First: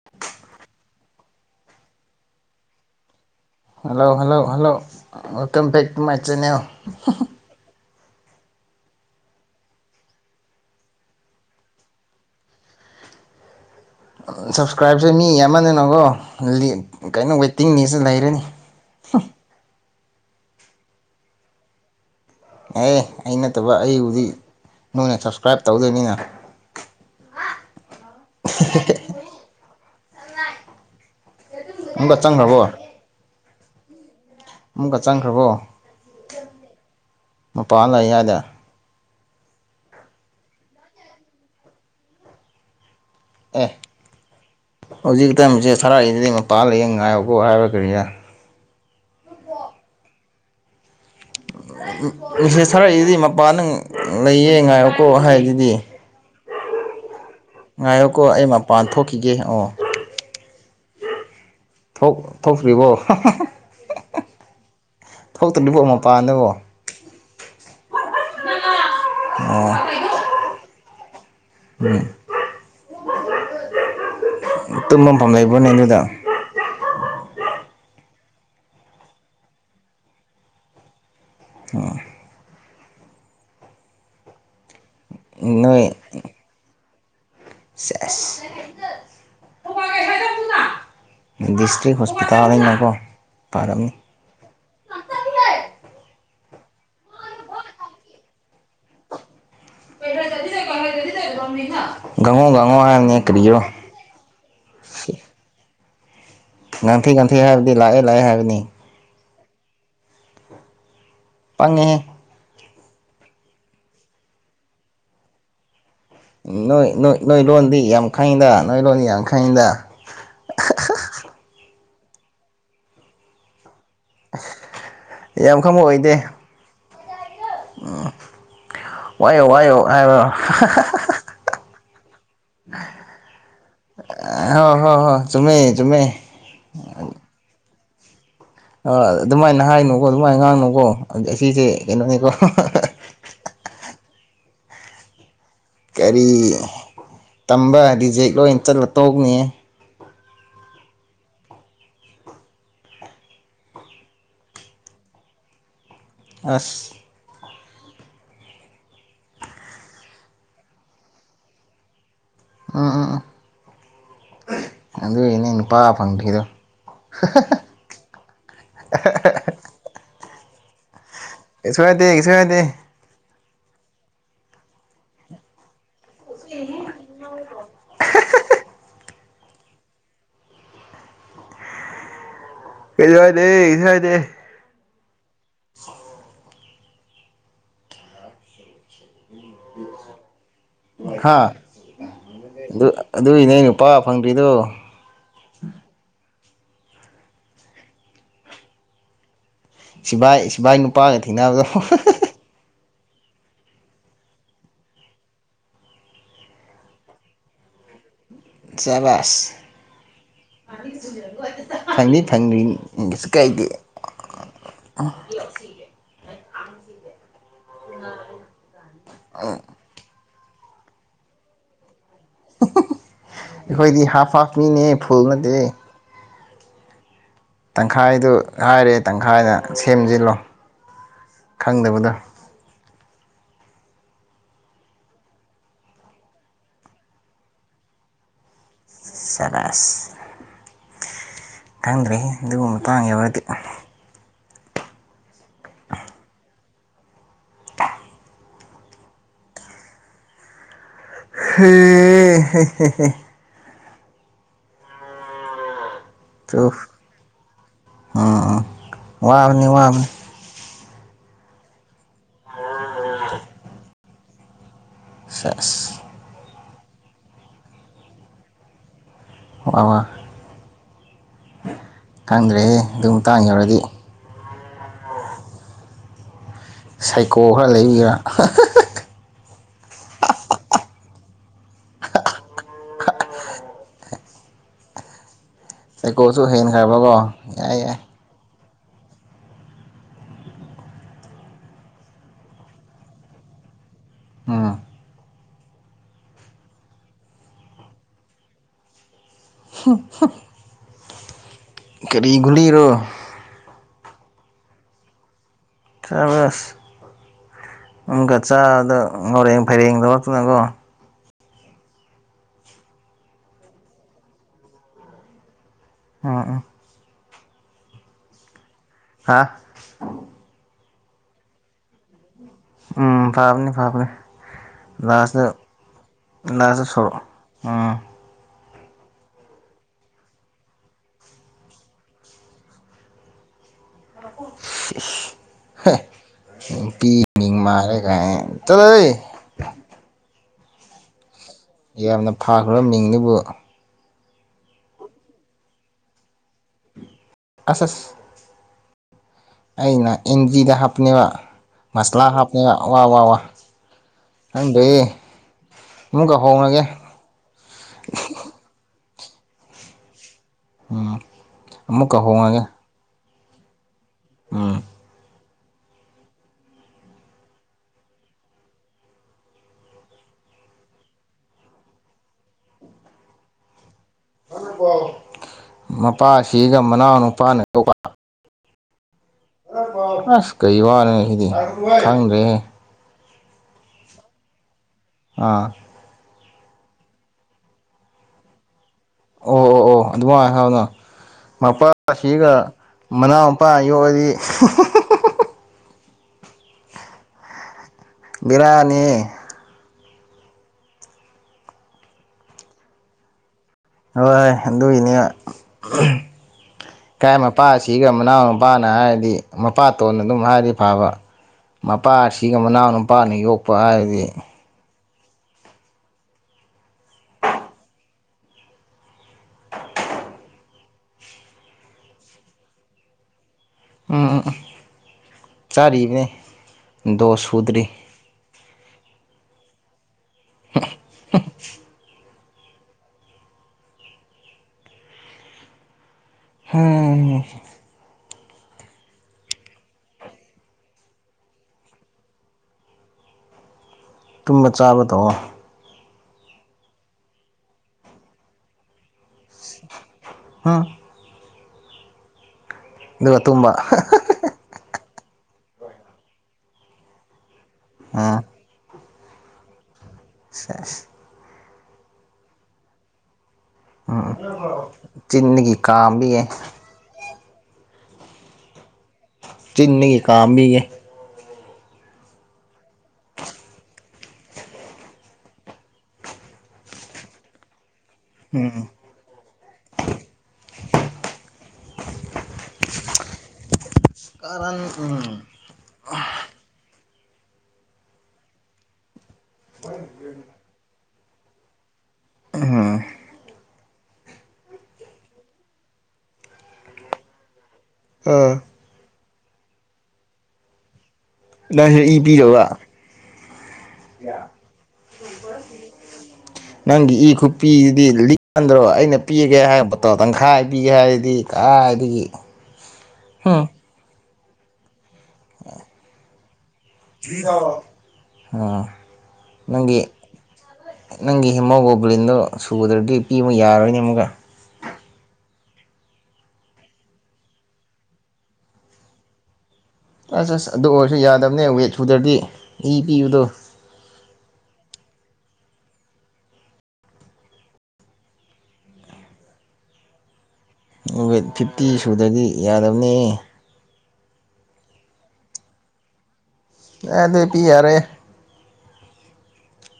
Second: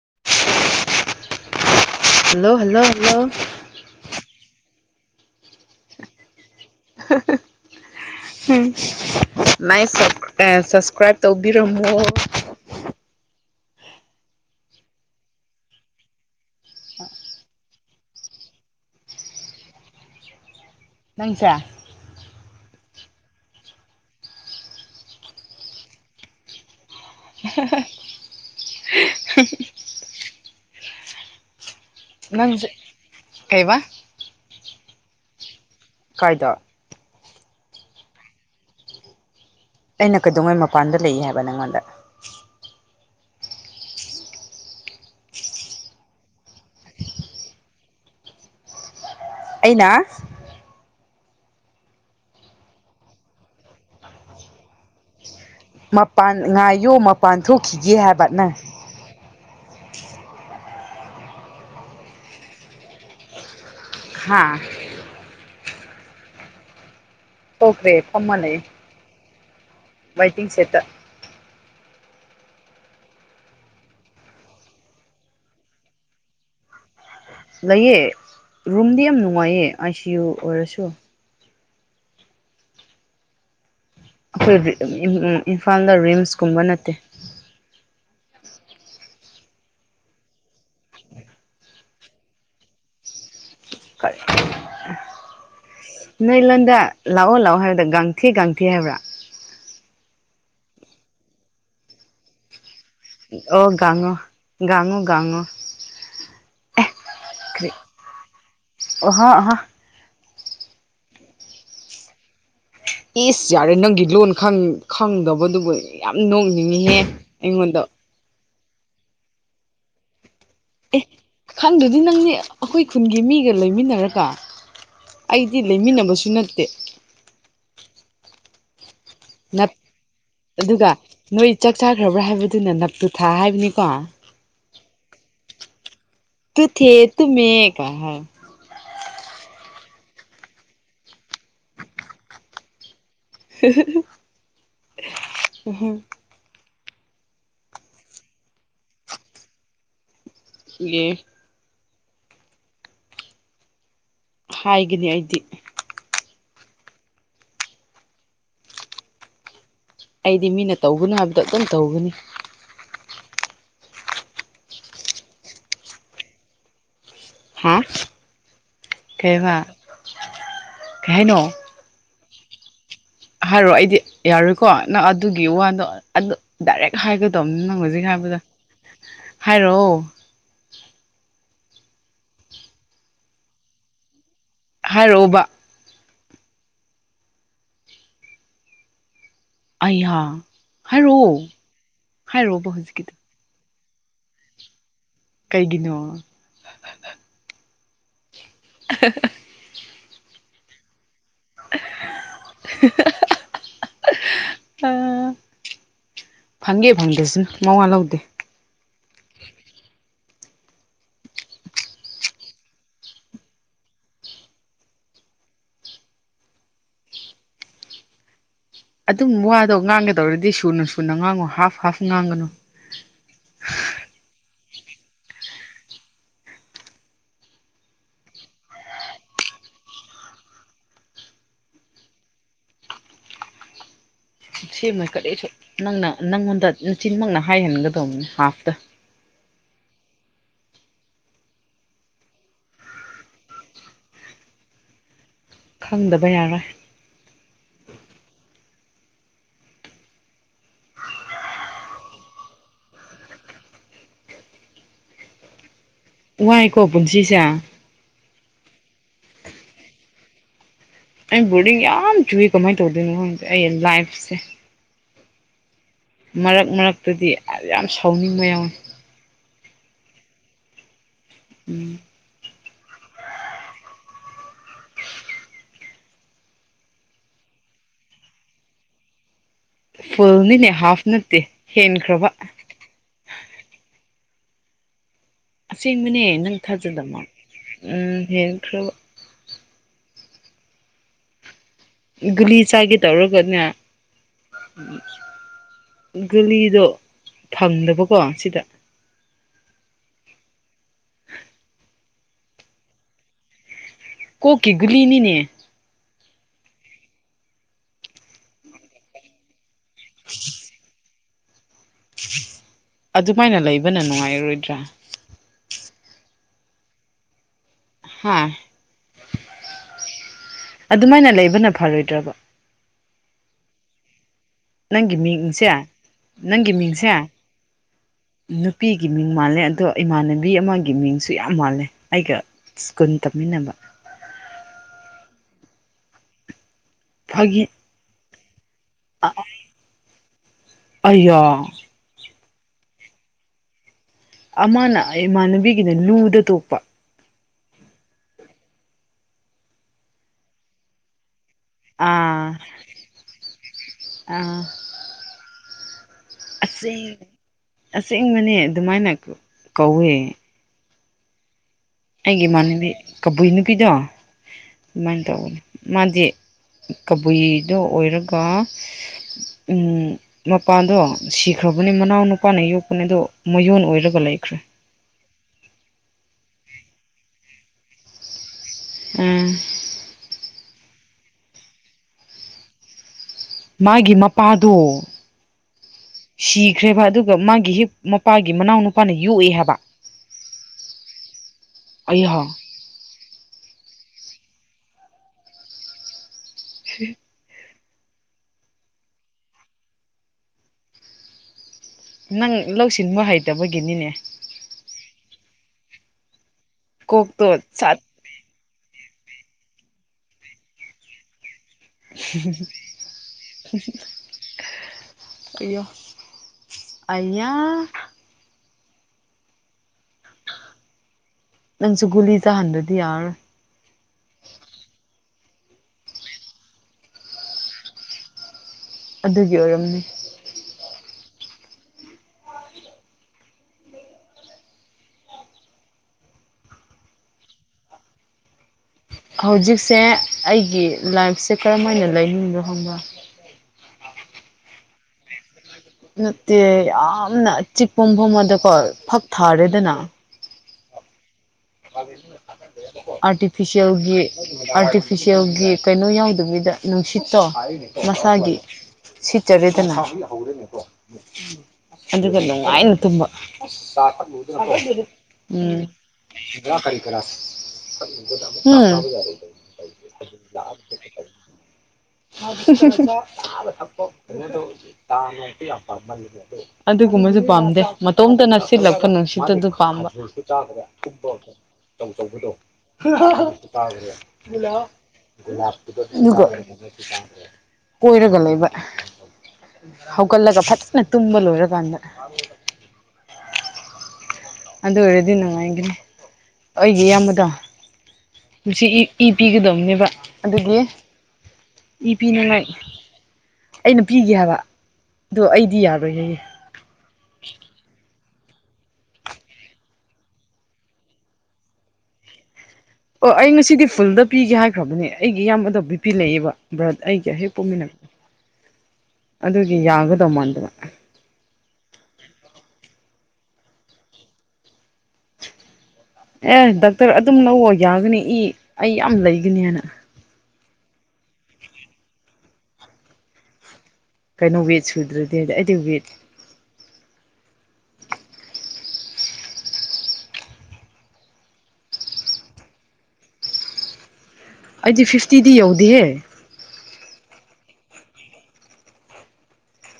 [inaudible] hello hello hello hello hello hello ꯑ welcome back to my channel [unintelligible] [unintelligible] ꯃꯥꯏ ꯁꯞ ꯑꯦ subscribe ꯇꯧꯕꯤꯔꯝꯃꯣ ꯑ ꯁꯞꯁꯀ꯭ꯔꯥꯏꯞꯁꯦ ꯃꯤ ꯌꯥꯝꯃꯟꯗꯅꯀꯣ ꯂꯤ ꯀꯩꯅꯣ ꯋꯦꯇꯤꯡ ꯂꯤꯁꯇ ꯂꯩꯔꯅꯤ ꯅꯪꯁꯦ ꯑꯦ ꯑꯩ ꯅꯠꯇꯕ ꯑꯩꯕꯨꯗꯤ ꯅꯣꯏꯅ ꯁꯞꯁꯀ꯭ꯔꯥꯏꯞ ꯇꯧꯗꯣꯏꯅꯤꯅ [unintelligible] ꯑꯃꯨꯛꯀ ꯆꯪꯈ꯭ꯔꯕꯣ ꯅꯪꯖꯤ ꯀꯩꯕ ꯑꯃꯨꯛꯀ ꯆꯪꯈ꯭ꯔꯕꯣ ꯀꯥꯏꯗ ꯃꯄꯥꯟ ꯂꯩ ꯌꯥꯗꯦ ꯑꯩꯅ ꯀꯩꯗꯧꯉꯩ ꯃꯄꯥꯟꯗ ꯂꯩ ꯍꯥꯏꯕ ꯅꯪꯉꯣꯟꯗ ꯑꯦ ꯍꯧꯖꯤꯛꯇ ꯃꯦꯁꯦꯁ ꯊꯥꯔꯛꯏꯗꯨꯗꯤ ꯃꯄꯥꯟ ꯂꯩꯌꯦ ꯉꯥꯏꯌꯣꯀꯣ ꯍꯥꯏꯒ ꯀꯔꯤꯔ ꯑꯩꯅ ꯃꯤꯁꯦꯁ ꯊꯥꯔꯛꯏꯗꯨꯗꯤ ꯃꯄꯥꯟꯗ ꯂꯩꯌꯦ ꯉꯥꯏꯑꯣꯀꯣ ꯍꯥꯏꯗꯨꯗꯤ ꯃꯄꯥꯟ ꯉꯥꯌꯣ ꯃꯞ ꯄꯥꯟꯊꯣꯛꯈꯤ ꯉꯥꯏꯌꯣꯀꯣ ꯑꯩ ꯃꯄꯥꯟ ꯊꯣꯛꯈꯤꯒꯦ ꯑꯣ ꯊꯣꯛ ꯊꯣꯛꯇ꯭ꯔꯤꯕꯣ [unintelligible] ꯍꯥꯥ ꯊꯣꯛꯇꯔꯤꯕꯣ ꯃꯄꯥꯥꯟꯗꯨꯕꯣ ꯊꯣꯛꯈ꯭ꯔꯦ ꯐꯝꯃ ꯂꯩ [unintelligible] ꯑꯣ ꯃꯩꯇꯤꯡ ꯁꯦꯠꯇ ꯎꯝ ꯇꯨꯝꯃꯝꯐꯝ ꯂꯩꯕ꯭ꯔꯣꯅꯦ ꯅꯣꯏꯗꯥ ꯂꯩꯌꯦ ꯔꯨꯝꯗꯤ ꯌꯥꯝ ꯅꯨꯡꯉꯥꯏꯌꯦ ꯑꯥꯏ ꯁꯤ ꯌꯨ ꯑꯣꯏꯔꯁꯨ ꯑꯥ ꯑꯩꯈꯣꯏꯗꯤ ꯏꯝ ꯅꯣꯏ ꯏꯝꯐꯥꯜꯗ ꯔꯤꯝꯁꯀꯨꯝꯕ ꯅꯠꯇꯦ ꯁꯦꯁ [unintelligible] ꯗꯤꯁꯇ꯭ꯔꯤꯛ ꯍꯣꯁꯄꯤꯇꯥꯜꯅꯤꯅꯀꯣ ꯇꯥꯔꯝꯅꯤ [unintelligible] ꯅꯣꯏ ꯂꯣꯟꯗ ꯂꯥꯛꯑꯣ ꯂꯥꯛꯑꯣ ꯍꯥꯏꯗꯣ ꯒꯪꯊꯦ ꯒꯪꯊꯦ ꯍꯥꯏꯕ꯭ꯔꯥ [unintelligible] ꯀꯥꯔꯤꯔꯥ ꯀꯥꯡꯉꯣ ꯒꯡꯉꯣ ꯒꯡꯉꯣ ꯉꯟꯊꯩ ꯉꯥꯡꯊꯦ ꯍꯥꯏꯕꯗꯤ ꯂꯥꯛꯑꯦ ꯂꯥꯛꯑꯦ ꯍꯥꯏꯕꯅꯤ ꯑꯣꯍꯥꯍ ꯄꯪꯉꯦꯍꯦ ꯏꯁ ꯌꯥꯔꯦ ꯅꯪꯒꯤ ꯂꯣꯟ ꯈꯪ ꯈꯪꯗꯕꯗꯨꯕꯨ ꯌꯥꯝ ꯅꯣꯏ ꯅꯣꯛꯅꯤꯡꯉꯤꯍꯦ ꯅꯣꯏ ꯅꯣꯏ ꯂꯣꯟꯗꯤ ꯑꯩꯉꯣꯟꯗ ꯌꯥꯝ ꯈꯪꯏꯗ ꯅꯣꯏ ꯂꯣꯟꯗꯤ ꯌꯥꯝꯈꯪꯏꯗ ꯑꯦ ꯈꯪꯗꯔꯗꯤ ꯅꯪꯗꯤ ꯑꯩꯈꯣꯏ ꯈꯨꯟꯒꯤ ꯃꯤꯒ ꯂꯩꯃꯤꯟꯅꯔ ꯒ ꯌꯥꯝ ꯑꯩꯗꯤ ꯂꯩꯃꯤꯟꯅꯕꯁꯨ ꯅꯠꯇꯦ ꯑꯥ ꯋꯥꯏꯌꯨ ꯅꯞ ꯋꯥꯏꯌꯨ ꯍꯥꯏꯕ ꯑꯗꯨꯒ ꯅꯣꯏ ꯆꯥꯛ ꯆꯥꯈ꯭ꯔꯕ꯭ꯔꯥ ꯍꯥꯏꯕꯗꯨꯅ ꯅꯥꯞꯇꯨꯊꯥ ꯍꯥꯏꯕꯅꯤꯀꯣ ꯑꯥꯍꯣꯏ ꯍꯣꯏ ꯍꯣꯏ ꯆꯨꯝꯃꯦ ꯆꯨꯝꯃꯦ ꯇꯨꯊꯦ ꯇꯨꯃꯦ ꯀꯏꯍꯥꯏ ꯑꯗꯨꯃꯥꯏꯅ ꯍꯥꯏꯅꯨꯀꯣ ꯑꯗꯨꯃꯥꯏꯅ ꯉꯥꯡꯅꯨꯀꯣ ꯑꯁꯤꯁꯦ ꯀꯩꯅꯣꯅꯤꯀꯣ [unintelligible] ꯀꯔꯤ ꯇꯝꯕ ꯔꯤꯖꯦꯛ ꯂꯣꯏꯅ ꯆꯠꯂ ꯇꯣꯛꯅꯤ ꯌꯦ ꯍꯥꯏꯒꯅꯤ ꯑꯩꯗꯤ ꯑꯁ ꯑꯩꯗꯤ ꯃꯤꯅ ꯇꯧꯒꯅꯨ ꯍꯥꯏꯕꯗꯣ ꯑꯗꯨꯝ ꯇꯧꯕꯅꯤ ꯎꯝ ꯎꯝ ꯎꯝ ꯑꯗꯨꯏꯅꯦ ꯅꯨꯄꯥ ꯐꯪꯗ꯭ꯔꯤꯗꯣ ꯍꯥ ꯀꯩꯍꯥꯕ ꯀꯩꯍꯥꯏꯅꯣ ꯀꯩꯁꯨ ꯍꯥꯏꯗꯦ ꯀꯩꯁꯨ ꯍꯥꯏꯗꯦ ꯍꯥꯏꯔꯣ ꯑꯩꯗꯤ ꯌꯥꯔꯣꯏꯀꯣ ꯅꯪ ꯑꯗꯨꯒꯤ ꯋꯥꯗꯣ ꯑꯗꯨ ꯗꯥꯏꯔꯦꯛ ꯍꯥꯏꯒꯗꯧꯅꯤ ꯅꯪ ꯍꯧꯖꯤꯛ ꯍꯥꯏꯕꯗ ꯍꯥꯏꯔꯛꯑꯣ ꯀꯩ ꯍꯥꯏꯗꯦ [unintelligible] ꯍꯥꯏꯗꯦ ꯍꯥꯏꯔꯛꯑꯣꯕ [unintelligible] ꯑꯩꯍꯥ ꯍꯥꯥ ꯍꯥꯏꯔꯛꯑꯣ ꯍꯥꯏꯔꯛꯑꯣꯕ ꯑꯗꯨ ꯍꯧꯖꯤꯛꯀꯤꯗꯣ ꯑꯗꯨꯏꯅꯦ ꯑꯩ ꯅꯨꯄꯥ ꯐꯪꯗ꯭ꯔꯤꯗꯣ ꯀꯩꯒꯤꯅꯣ [unintelligible] ꯁꯤꯚꯏ ꯁꯤꯚꯏ ꯅꯨꯄꯥꯒ ꯊꯦꯡꯅꯗꯣ ꯑ ꯐꯪꯒꯦ ꯐꯪꯗꯁꯥꯅꯨ ꯃꯋꯥ ꯂꯧꯗꯦ ꯁꯥꯕꯁ [unintelligible] ꯐꯪꯗꯤ ꯐꯪꯅꯤꯡ ꯀꯩꯁꯨ ꯀꯥꯏꯗꯦ ꯑꯥ [unintelligible] [unintelligible] ꯑꯗꯨꯝꯕ ꯋꯥꯗꯣ ꯉꯥꯡꯒꯗꯧꯔꯗꯤ ꯁꯨꯅ ꯁꯨꯅ ꯉꯥꯡꯉꯨ ꯍꯥꯐ ꯍꯥꯐ ꯉꯥꯡꯒꯅꯨ ꯑꯩꯈꯣꯏꯗꯤ ꯍꯥꯞ ꯍꯥꯞ ꯃꯤꯅꯦ ꯐꯨꯜ ꯅꯠꯇꯦ ꯇꯪꯈꯥꯏꯗꯨ ꯍꯥꯏꯔꯦ ꯇꯪꯈꯥꯏꯅ ꯁꯦꯝꯖꯤꯜꯂꯣ ꯈꯪꯗꯕꯗꯨ ꯁꯤ ꯃꯛ ꯀꯔꯤꯁꯨ ꯅꯪꯅ ꯅꯪꯉꯣꯟꯗ ꯅꯆꯤꯟꯃꯛꯅ ꯍꯥꯏꯍꯟꯒꯗꯧꯕꯅꯤ ꯍꯥꯞꯇ ꯁꯥꯕꯥꯁ ꯈꯪꯗ꯭ꯔꯦꯍꯦ ꯑꯗꯨꯒꯨꯝ ꯄꯥꯡꯉꯦ ꯑꯣꯏꯔꯗꯤ ꯈꯪꯗꯕ ꯌꯥꯔꯣꯏ [inaudible] [unintelligible] ꯋꯥꯥꯏ ꯈꯣ ꯄꯨꯟꯁꯤꯁꯦ ꯑꯥ ꯑꯥ ꯋꯥꯕꯅꯤ ꯋꯥꯕꯅꯤ ꯑꯩ ꯕꯣꯔꯗꯤꯡ ꯌꯥꯝ ꯆꯨꯏ ꯀꯃꯥꯏꯅ ꯇꯧꯗꯣꯏꯅꯣ ꯈꯪꯗꯦ ꯑꯩ ꯂꯥꯏꯐꯁꯦ ꯁꯦꯁ ꯃꯔꯛ ꯃꯔꯛꯇꯨꯗꯤ ꯌꯥꯝ ꯁꯥꯎꯅꯤꯡꯕ ꯌꯥꯎꯏꯤ ꯑꯋꯥ ꯎꯝ ꯈꯪꯗ꯭ꯔꯦꯍꯦ ꯑꯗꯨ ꯃꯇꯥꯡ ꯌꯧꯔꯗꯤ ꯁꯥꯏꯀꯣ ꯈꯔ ꯂꯩꯌꯥ ꯐꯨꯜꯅꯤꯅꯦ ꯍꯥꯐ ꯅꯠꯇꯦ ꯍꯦꯟꯈ꯭ꯔꯕ ꯑꯁꯦꯡꯕꯅꯦ ꯁꯥꯏꯀꯣꯁꯨ ꯅꯪ ꯊꯥꯖꯗꯝ ꯍꯦꯟꯈ꯭ꯔꯕꯀꯣ ꯌꯥꯏ ꯌꯥꯏ ꯎꯝ ꯍꯦꯟꯈ꯭ꯔꯕ ꯒꯨꯂꯤ ꯆꯥꯒꯦ ꯇꯧꯔꯒꯅꯦ ꯎꯝ ꯒꯂꯤꯗꯣ ꯐꯪꯗꯕꯀꯣ ꯁꯤꯗ [unintelligible] [inaudible] ꯀꯔꯤꯒꯨꯜꯂꯤꯔꯣ ꯀꯣꯀꯤꯒꯨꯜꯂꯤꯅꯤꯅꯦ ꯇꯕꯁ ꯎꯝꯒꯠꯆꯥꯗꯣ ꯉꯔꯦꯡ ꯐꯩꯔꯦꯡ ꯂꯧꯔꯛꯇꯅꯀꯣ ꯑꯗꯨꯃꯥꯏꯅ ꯂꯩꯕꯅ ꯅꯨꯡꯉꯥꯏꯔꯔꯣꯏꯗ꯭ꯔꯥ ꯑꯥ ꯑꯥ ꯍꯥ ꯍꯥ ꯑꯗꯨꯃꯥꯏꯅ ꯂꯩꯕꯅ ꯐꯔꯣꯏꯗ꯭ꯔꯕ ꯑꯥ ꯐꯥꯕꯅꯤ ꯐꯥꯕꯅꯤ ꯅꯪꯒꯤ ꯃꯤꯡꯁꯦ ꯅꯪꯒꯤ ꯂꯥꯁꯇ ꯃꯤꯡꯁꯦ ꯁꯣꯔꯣꯛ ꯎꯝ ꯅꯨꯄꯤꯒꯤ ꯃꯤꯡ ꯃꯥꯜꯂꯦ ꯑꯗꯣ ꯏꯃꯥꯟꯅꯕꯤ ꯑꯃꯒꯤ ꯃꯤꯡꯁꯨ ꯌꯥꯝ ꯃꯥꯜꯂꯦ ꯑꯩꯒ ꯁ꯭ꯀꯨꯜ ꯇꯝꯃꯤꯟꯅꯕ ꯁꯤꯁ ꯍꯥ ꯅꯨꯄꯤꯒꯤ ꯃꯤꯡ ꯃꯥꯜꯂꯦꯒꯏ [unintelligible] ꯑꯩꯌ ꯌꯥꯝꯅ ꯐꯈ꯭ꯔꯕ ꯃꯤꯡꯗꯨꯕꯨ ꯑꯃꯅ ꯏꯃꯥꯟꯅꯕꯤꯒꯤꯅ ꯂꯨꯗ ꯇꯣꯛꯄ ꯑꯁ ꯑꯁ ꯑꯩꯅ ꯑꯦꯟꯖꯤꯗ ꯍꯥꯞꯅꯤꯕ ꯃꯁꯂꯥ ꯑꯥ ꯍꯥꯞꯅꯦ ꯋꯥ ꯋꯥ ꯋꯥ ꯑꯥ ꯈꯪꯗꯦ ꯑꯁꯦꯡ ꯑꯁꯦꯡꯕꯅꯦ ꯑꯗꯨꯃꯥꯏꯅ ꯀꯧꯋꯦ ꯎꯝ ꯑꯃꯨꯛꯀ ꯑꯩꯒꯤ ꯍꯣꯡꯉꯒꯦ ꯏꯃꯥꯟꯅꯕꯤ ꯀꯕꯨꯏ ꯅꯨꯄꯤꯗꯣ ꯎꯝ ꯑꯗꯨꯃꯥꯏꯅ ꯇꯧꯕꯅꯤ ꯃꯥꯗꯤ ꯀꯕꯨꯏꯗꯣ ꯑꯣꯏꯔꯒ ꯎꯝ ꯃꯄꯥꯟꯗꯣ ꯁꯤꯈ꯭ꯔꯕꯅꯤ ꯃꯅꯥꯎ ꯅꯨꯄꯥꯅ ꯌꯣꯛꯄꯅꯦ ꯑꯗꯣ ꯃꯌꯣꯟ ꯑꯣꯏꯔꯒ ꯂꯩꯈ꯭ꯔꯦ ꯃꯄꯥ ꯁꯤꯒ ꯃꯅꯥꯎꯅꯨꯄꯥꯅ ꯌꯣꯛꯄ ꯎꯝ ꯑꯁ ꯀꯩ ꯋꯥꯅꯣ ꯁꯤꯗꯤ ꯈꯪꯗ꯭ꯔꯦꯍꯦ ꯃꯥꯒꯤ ꯃꯄꯥꯗꯣ ꯑꯥ ꯁꯤꯈ꯭ꯔꯦꯕꯥ ꯑꯗꯨꯒ ꯃꯥꯒꯤ ꯍꯤꯞ ꯃꯄꯥꯒꯤ ꯃꯅꯥꯎꯅꯨ ꯑꯣ ꯑꯣ ꯑꯣ ꯑꯗꯨꯃꯥꯏꯅ ꯍꯥꯏꯌꯨꯅ ꯑꯩꯍꯥ ꯃꯄꯥꯁꯤꯒꯥ ꯃꯅꯥꯎꯄꯥꯅ ꯌꯣꯛꯑꯗꯤ [unintelligible] ꯕꯦꯔꯥꯅꯤꯍꯦ ꯅꯪ ꯂꯧꯁꯤꯟꯕ ꯍꯩꯇꯕꯒꯤꯅꯤꯅꯦ ꯍꯣꯏ ꯍꯣꯏ ꯑꯗꯨꯒꯤꯅꯦ ꯀꯥꯏ ꯀꯣꯛꯇꯣ ꯃꯄꯥ ꯁꯠ ꯁꯤꯒ ꯃꯅꯥꯎ ꯅꯨꯄꯥꯅ ꯍꯥꯏꯔꯗꯤ ꯃꯄꯥꯇꯣꯟꯅ ꯑꯗꯨꯝ ꯍꯥꯏꯔꯗꯤ ꯐꯥꯕ ꯃꯄꯥꯁꯤꯒꯥ ꯃꯅꯥꯎ ꯅꯨꯄꯥꯅ ꯌꯣꯛꯄ ꯍꯥꯏꯔꯗꯤ ꯑꯩꯌꯣ ꯑꯩꯌꯥ ꯅꯪꯁꯨ ꯒꯨꯂꯤ ꯆꯥꯍꯟꯗ꯭ꯔꯥꯗꯤ ꯌꯥꯔꯥꯔꯣꯏ ꯎꯝ ꯎꯝ ꯎꯝ ꯆꯥꯔꯤꯅꯦ ꯗꯣꯁ ꯁꯨꯗ꯭ꯔꯤ ꯑꯗꯨꯒꯤ ꯑꯣꯏꯔꯝꯅꯤ [unintelligible] ꯍꯨꯝ ꯍꯧꯖꯤꯛꯁꯦ ꯑꯩꯒꯤ ꯂꯥꯏꯐꯁꯦ ꯀꯔꯝꯍꯥꯏꯅ ꯂꯩꯅꯤꯡꯕꯅꯣ ꯈꯪꯕ꯭ꯔꯥ ꯇꯨꯝꯕ ꯆꯥꯕ ꯇꯧꯑꯣ ꯅꯠꯇꯦ ꯌꯥꯝꯅ ꯆꯤꯛꯄ ꯃꯐꯝ ꯃꯗꯀꯣ ꯐꯛ ꯊꯥꯔꯦꯗꯅ ꯍꯨꯝ ꯑꯗꯨꯒ ꯇꯨꯝꯕ ꯑꯥꯔꯇꯤꯐꯤꯁꯦꯜꯒꯤ ꯑꯥꯔꯇꯤꯐꯤꯁꯦꯜꯒꯤ ꯀꯩꯅꯣ ꯌꯥꯎꯗꯕꯤꯗ ꯅꯨꯡꯁꯤꯠꯇꯣ ꯎꯝ ꯃꯁꯥꯒꯤ ꯁꯤꯠꯆꯔꯦꯗꯅ ꯁꯦꯁ ꯑꯗꯨꯒ ꯅꯨꯡꯉꯥꯏꯅ ꯇꯨꯝꯕ ꯎꯝ ꯄꯥꯝꯕꯤꯒꯦ ꯍꯨꯝ ꯆꯤꯟꯗꯒꯤ ꯀꯥꯝꯕꯤꯒꯦ [unintelligible] ꯑꯗꯨꯒꯨꯝꯕꯖꯨ ꯄꯥꯝꯗꯦ ꯃꯇꯣꯝꯇꯅ ꯎꯝ ꯁꯤꯜꯂꯛꯄ ꯅꯨꯡꯁꯤꯠꯇꯣ ꯑꯗꯨ ꯄꯥꯝꯃꯤ ꯀꯔꯟ ꯎꯝ [unintelligible] [inaudible] ꯀꯣꯏꯔꯒ ꯂꯩꯕ ꯍꯧꯒꯠꯂꯒ ꯐꯠ ꯀꯟꯅ ꯇꯨꯝꯕ ꯂꯣꯏꯔꯀꯥꯟꯗ [unintelligible] ꯑꯗꯨ ꯑꯣꯏꯔꯗꯤ ꯅꯨꯡꯉꯥꯏꯒꯅꯤ ꯑꯩꯒꯤ ꯏꯌꯥꯝꯕꯥꯗ ꯑꯥ ꯉꯥꯁꯤ ꯏ ꯏꯄꯤꯒꯗꯧꯅꯦꯕꯥ ꯑꯗꯨꯒꯤ ꯅꯪꯁꯦ ꯏ ꯄꯤꯗꯧꯕꯥ ꯑꯩꯅ ꯄꯤꯒꯦ ꯍꯥꯏꯕ ꯑꯗꯣ ꯑꯩꯗꯤ ꯌꯥꯔꯣꯏꯍꯦ ꯅꯪꯒꯤ ꯏ ꯈꯨꯄꯤꯗꯨꯗꯤ ꯂꯤꯛꯃꯟꯗ꯭ꯔꯣ ꯑꯩꯅ ꯄꯤꯒꯦ ꯍꯥꯏꯔꯛꯄꯗꯣ ꯇꯪꯈꯥꯏ ꯄꯤꯒꯦ ꯍꯥꯏꯔꯗꯤ ꯀꯥꯏꯗꯥꯒꯤ ꯑꯣ ꯑꯩ ꯉꯁꯤꯗꯤ ꯐꯨꯜꯗꯥ ꯄꯤꯒꯦ ꯍꯥꯏꯈ꯭ꯔꯥꯕꯅꯦ ꯑꯩꯒꯤ ꯏꯌꯥꯝꯕꯗꯣ ꯕꯤ ꯄꯤ ꯂꯩꯌꯦꯕꯥ ꯕ꯭ꯔꯠ ꯑꯩꯒꯤ ꯍꯦꯛ ꯄꯣꯛꯃꯤꯟꯅ ꯑꯥ ꯑꯗꯨꯒꯤ ꯅꯪꯒꯤ ꯌꯥꯒꯗꯧ ꯃꯥꯟꯗꯥꯕ ꯅꯪꯒꯤ ꯍꯦꯃꯣꯒ꯭ꯂꯣꯕꯂꯤꯟꯗꯣ ꯁꯨꯗ꯭ꯔꯗꯤ ꯄꯤꯕ ꯌꯥꯔꯣꯏꯅꯦ ꯑꯃꯨꯛꯀꯥ ꯑꯦ ꯗꯥꯛꯇꯔ ꯑꯗꯨꯝ ꯂꯧꯑꯣ ꯌꯥꯒꯅꯤ ꯏ ꯑꯩ ꯌꯥꯝ ꯂꯩꯒꯥꯅꯤ ꯍꯥꯏꯅꯥ ꯑꯁ ꯑꯁ ꯑꯗꯨ ꯑꯣꯏꯔꯁꯨ ꯌꯥꯗꯥꯕꯅꯦ ꯋꯦꯠ ꯁꯨꯗ꯭ꯔꯥꯗꯤ ꯏ ꯄꯤꯕꯥꯗꯣ ꯀꯩꯅꯣ ꯋꯦꯠ ꯁꯨꯗ꯭ꯔꯥꯗꯤ ꯍꯥꯏꯗꯤ ꯑꯩꯗꯤ ꯋꯦꯠ ꯋꯦꯠ ꯐꯤꯞꯇꯤ ꯁꯨꯗꯔꯥꯗꯤ ꯌꯥꯗꯕꯥꯅꯦ ꯑꯩꯗꯤ ꯐꯤꯐꯇꯤꯗꯤ ꯌꯧꯗꯦꯍꯦ ꯑꯦ ꯑꯗꯣꯏꯗꯤ ꯌꯥꯔꯦ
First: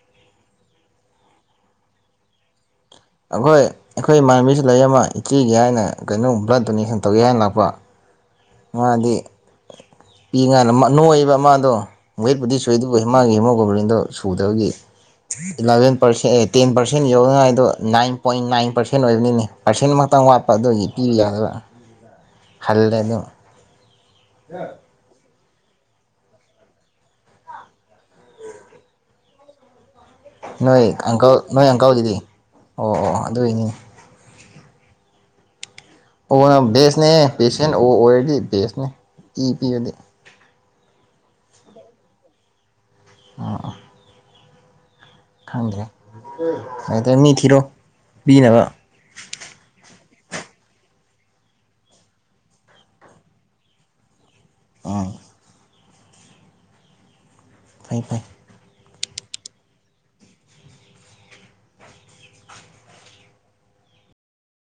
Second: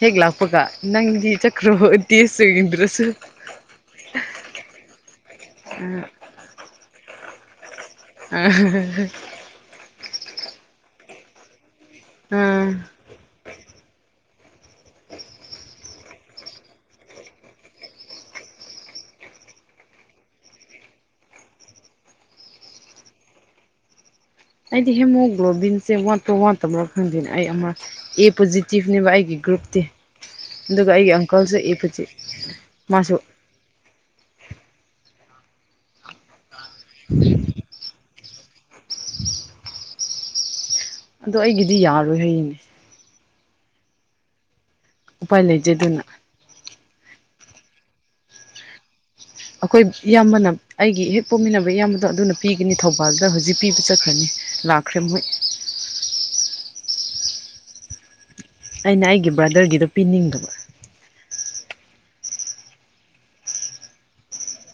ꯍꯦꯛ ꯂꯥꯛꯄꯒ ꯅꯪꯗꯤ ꯆꯀ꯭ꯔꯣ ꯇꯦꯁ ꯌꯦꯡꯗ꯭ꯔꯁꯨ ꯑꯈꯣꯏ ꯑꯈꯣꯏ ꯏꯃꯥꯟꯅꯕꯤꯁꯤ ꯂꯩꯔꯃ ꯏꯇꯦꯒꯤ ꯍꯥꯏꯅ ꯀꯩꯅꯣꯝ ꯕ꯭ꯂꯠ ꯗꯣꯅꯦꯁꯟ ꯇꯧꯒꯦ ꯍꯥꯏꯅ ꯂꯥꯛꯄ ꯑ ꯃꯥꯗꯤ ꯄꯤ ꯉꯥꯅ ꯅꯣꯏꯕ ꯃꯥꯗꯣ ꯋꯦꯠꯄꯨꯗꯤ ꯑꯥ ꯁꯣꯏꯗ ꯃꯥꯒꯤꯍꯦꯃꯣꯒ꯭ꯂꯣ ꯕꯔꯤꯟꯗꯣ ꯁꯨꯗꯕꯒꯤ ꯏꯂꯚꯦꯟ ꯄꯔꯁꯦꯟ ꯑꯦ ꯇꯦꯟ ꯄꯥꯔꯁꯦꯟ ꯌꯧꯅꯤꯉꯥꯏꯗꯣ ꯅꯥꯏꯟ ꯄꯣꯏꯟ ꯅꯥꯏꯟ ꯄꯥꯔꯁꯦꯟ ꯑꯣꯏꯕꯅꯤꯅꯦ ꯄꯥꯔꯁꯦꯟꯃꯥꯛꯇꯪ ꯋꯥꯠꯄ ꯑꯗꯨꯒꯤ ꯄꯤꯕ ꯌꯥꯗ꯭ꯔꯥ ꯍꯜꯂꯦ ꯑꯗꯨ ꯑꯩꯗꯤ ꯍꯦꯃꯣ ꯒ꯭ꯂꯣꯕꯤꯟꯁꯦ ꯋꯥꯠꯄ ꯋꯥꯠꯇꯕ ꯃꯔ ꯈꯪꯗꯣꯏꯅꯦ ꯑꯩ ꯑꯃ ꯑꯦ ꯄꯣꯖꯤꯇꯤꯚꯅꯦꯕ ꯑꯩꯒꯤ ꯒ꯭ꯔꯨꯞꯇꯤ ꯑꯗꯨꯒ ꯅꯣꯏ ꯑꯩꯒꯤ ꯑꯪꯀꯜ ꯑꯪꯀꯜꯁꯨ ꯏꯄꯁꯤ ꯃꯥꯁꯨ ꯑꯗꯨ ꯑꯣꯏꯅꯦ ꯑꯣꯅ ꯕꯦꯁꯅꯦ ꯄꯦꯁꯦꯟ ꯑꯣ ꯑꯣꯏꯔꯗꯤ ꯕꯦꯁꯅꯦ ꯏ ꯄꯤꯕꯗꯤ ꯑꯗꯣ ꯑꯩꯒꯤꯗꯤ ꯌꯥꯔꯣꯏ ꯍꯌꯦ ꯑ ꯎꯄꯥꯏ ꯂꯩꯇꯦ ꯈꯪꯗ꯭ꯔꯦ ꯑꯗꯨꯅ ꯑꯗ ꯃꯤ ꯊꯤꯔꯣ ꯄꯤꯅꯕ ꯑꯩꯈꯣꯏ ꯏꯌꯥꯝꯕꯅ ꯑꯩꯒꯤ ꯍꯦꯛ ꯄꯣꯛꯃꯤꯟꯅꯕ ꯏꯌꯥꯝꯕꯗꯣ ꯑꯗꯨꯅ ꯄꯤꯒꯅꯤ ꯊꯧꯕꯥꯜꯗ ꯍꯧꯖꯤꯛ ꯄꯤꯕ ꯆꯠꯈ꯭ꯔꯅꯤ ꯂꯈ꯭ꯔꯦꯝ ꯎꯝ ꯃꯣꯏ ꯐꯥꯏ ꯐꯥꯏ ꯑꯩꯅ ꯑꯩꯒꯤ ꯕ꯭ꯔꯗꯔꯒꯤꯗꯣ ꯄꯤꯅꯤꯡꯗꯕ